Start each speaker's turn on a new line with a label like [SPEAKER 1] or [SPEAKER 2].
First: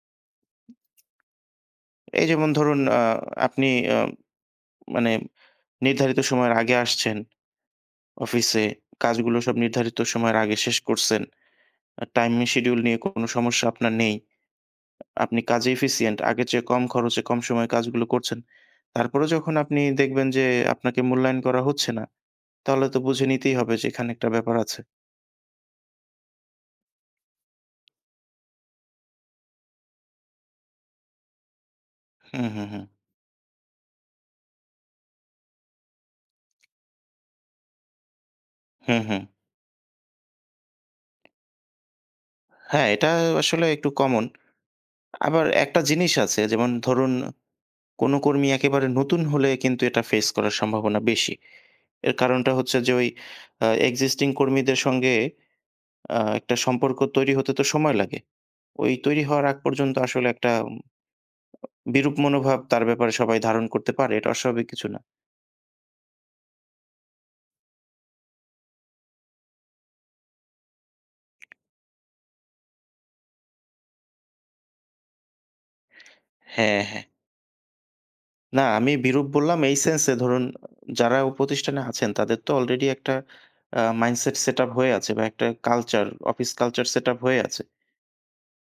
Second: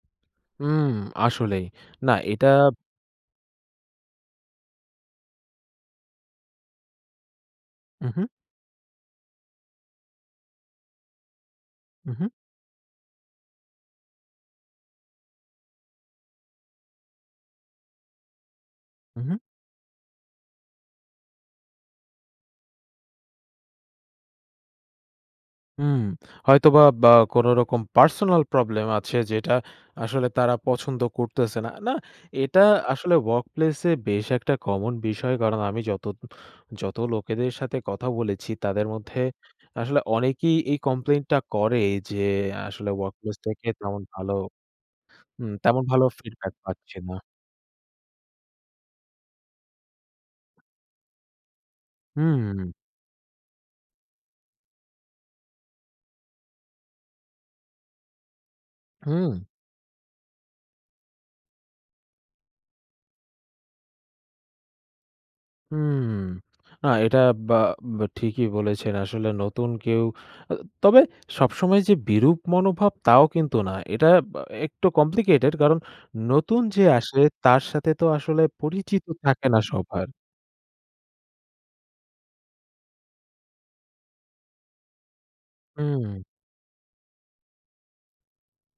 [SPEAKER 1] হুম আসলেই না
[SPEAKER 2] এই
[SPEAKER 1] এটা।
[SPEAKER 2] যেমন ধরুন আ আপনি আ মানে নির্ধারিত সময়ের আগে আসছেন।
[SPEAKER 1] হু, হু।
[SPEAKER 2] অফিসে কাজগুলো সব নির্ধারিত সময়ের আগে শেষ করছেন।
[SPEAKER 1] হু, হু।
[SPEAKER 2] টাইমিং শিডিউল নিয়ে কোন সমস্যা আপনার নেই। আপনি কাজে এফিসিয়েন্ট। আগের চেয়ে কম খরচে কম সময়ে কাজগুলো করছেন।
[SPEAKER 1] হু,
[SPEAKER 2] তারপরেও
[SPEAKER 1] হু।
[SPEAKER 2] যখন আপনি দেখবেন যে আপনাকে মূল্যায়ন করা হচ্ছে না, তাহলে তো বুঝে নিতেই হবে যে এখানে একটা ব্যাপার আছে।
[SPEAKER 1] হুম, হয়তোবা কোনোরকম পার্সোনাল প্রবলেম আছে যেটা আসলে তারা পছন্দ করতেছে না। না,
[SPEAKER 2] হু,
[SPEAKER 1] এটা
[SPEAKER 2] হু, হু।
[SPEAKER 1] আসলে ওয়ার্কপ্লেসে বেশ একটা কমন বিষয়। কারণ আমি যত, যত লোকেদের সাথে কথা বলেছি তাদের
[SPEAKER 2] হু, হু।
[SPEAKER 1] মধ্যে আসলে অনেকেই এই কমপ্লেইন টা করে যে
[SPEAKER 2] হ্যাঁ,
[SPEAKER 1] আসলে
[SPEAKER 2] এটা
[SPEAKER 1] ওয়ার্কপ্লেস
[SPEAKER 2] আসলে
[SPEAKER 1] থেকে
[SPEAKER 2] একটু
[SPEAKER 1] তেমন
[SPEAKER 2] কমন।
[SPEAKER 1] ভালো।
[SPEAKER 2] আবার
[SPEAKER 1] হুম,
[SPEAKER 2] একটা
[SPEAKER 1] তেমন ভালো
[SPEAKER 2] জিনিস আছে
[SPEAKER 1] ফিডব্যাক
[SPEAKER 2] যেমন
[SPEAKER 1] পাচ্ছে
[SPEAKER 2] ধরুন
[SPEAKER 1] না।
[SPEAKER 2] কোন কর্মী একেবারে নতুন হলে কিন্তু এটা ফেস করার সম্ভাবনা বেশি। এর কারণটা
[SPEAKER 1] হুম।
[SPEAKER 2] হচ্ছে যে, ওই আ এক্সিস্টিং কর্মীদের সঙ্গে আ একটা সম্পর্ক তৈরি হতে তো সময় লাগে। ওই তৈরি
[SPEAKER 1] হুম।
[SPEAKER 2] হওয়ার আগ পর্যন্ত আসলে একটা। বিরূপ মনোভাব তার ব্যাপারে সবাই ধারণ করতে পারে। এটা অস্বাভাবিক কিছু না।
[SPEAKER 1] হুম, না, এটা বা বা ঠিকই বলেছেন আসলে। আসলে নতুন কেউ তবে সবসময় যে বিরূপ মনোভাব তাও কিন্তু না। এটা একটু কমপ্লিকেটেড কারণ নতুন
[SPEAKER 2] হ্যাঁ,
[SPEAKER 1] যে
[SPEAKER 2] হ্যাঁ।
[SPEAKER 1] আসে তার সাথে তো আসলে
[SPEAKER 2] না, আমি
[SPEAKER 1] পরিচিত
[SPEAKER 2] বিরূপ
[SPEAKER 1] থাকে
[SPEAKER 2] বললাম
[SPEAKER 1] না
[SPEAKER 2] এই সেন্স
[SPEAKER 1] সবার।
[SPEAKER 2] এ ধরুন যারা প্রতিষ্ঠানে আছেন তাদের তো আলরেডি একটা আ মাইন্ডসেট সেটআপ হয়ে আছে বা একটা কালচার
[SPEAKER 1] হুম।
[SPEAKER 2] অফিস কালচার সেটআপ হয়ে আছে।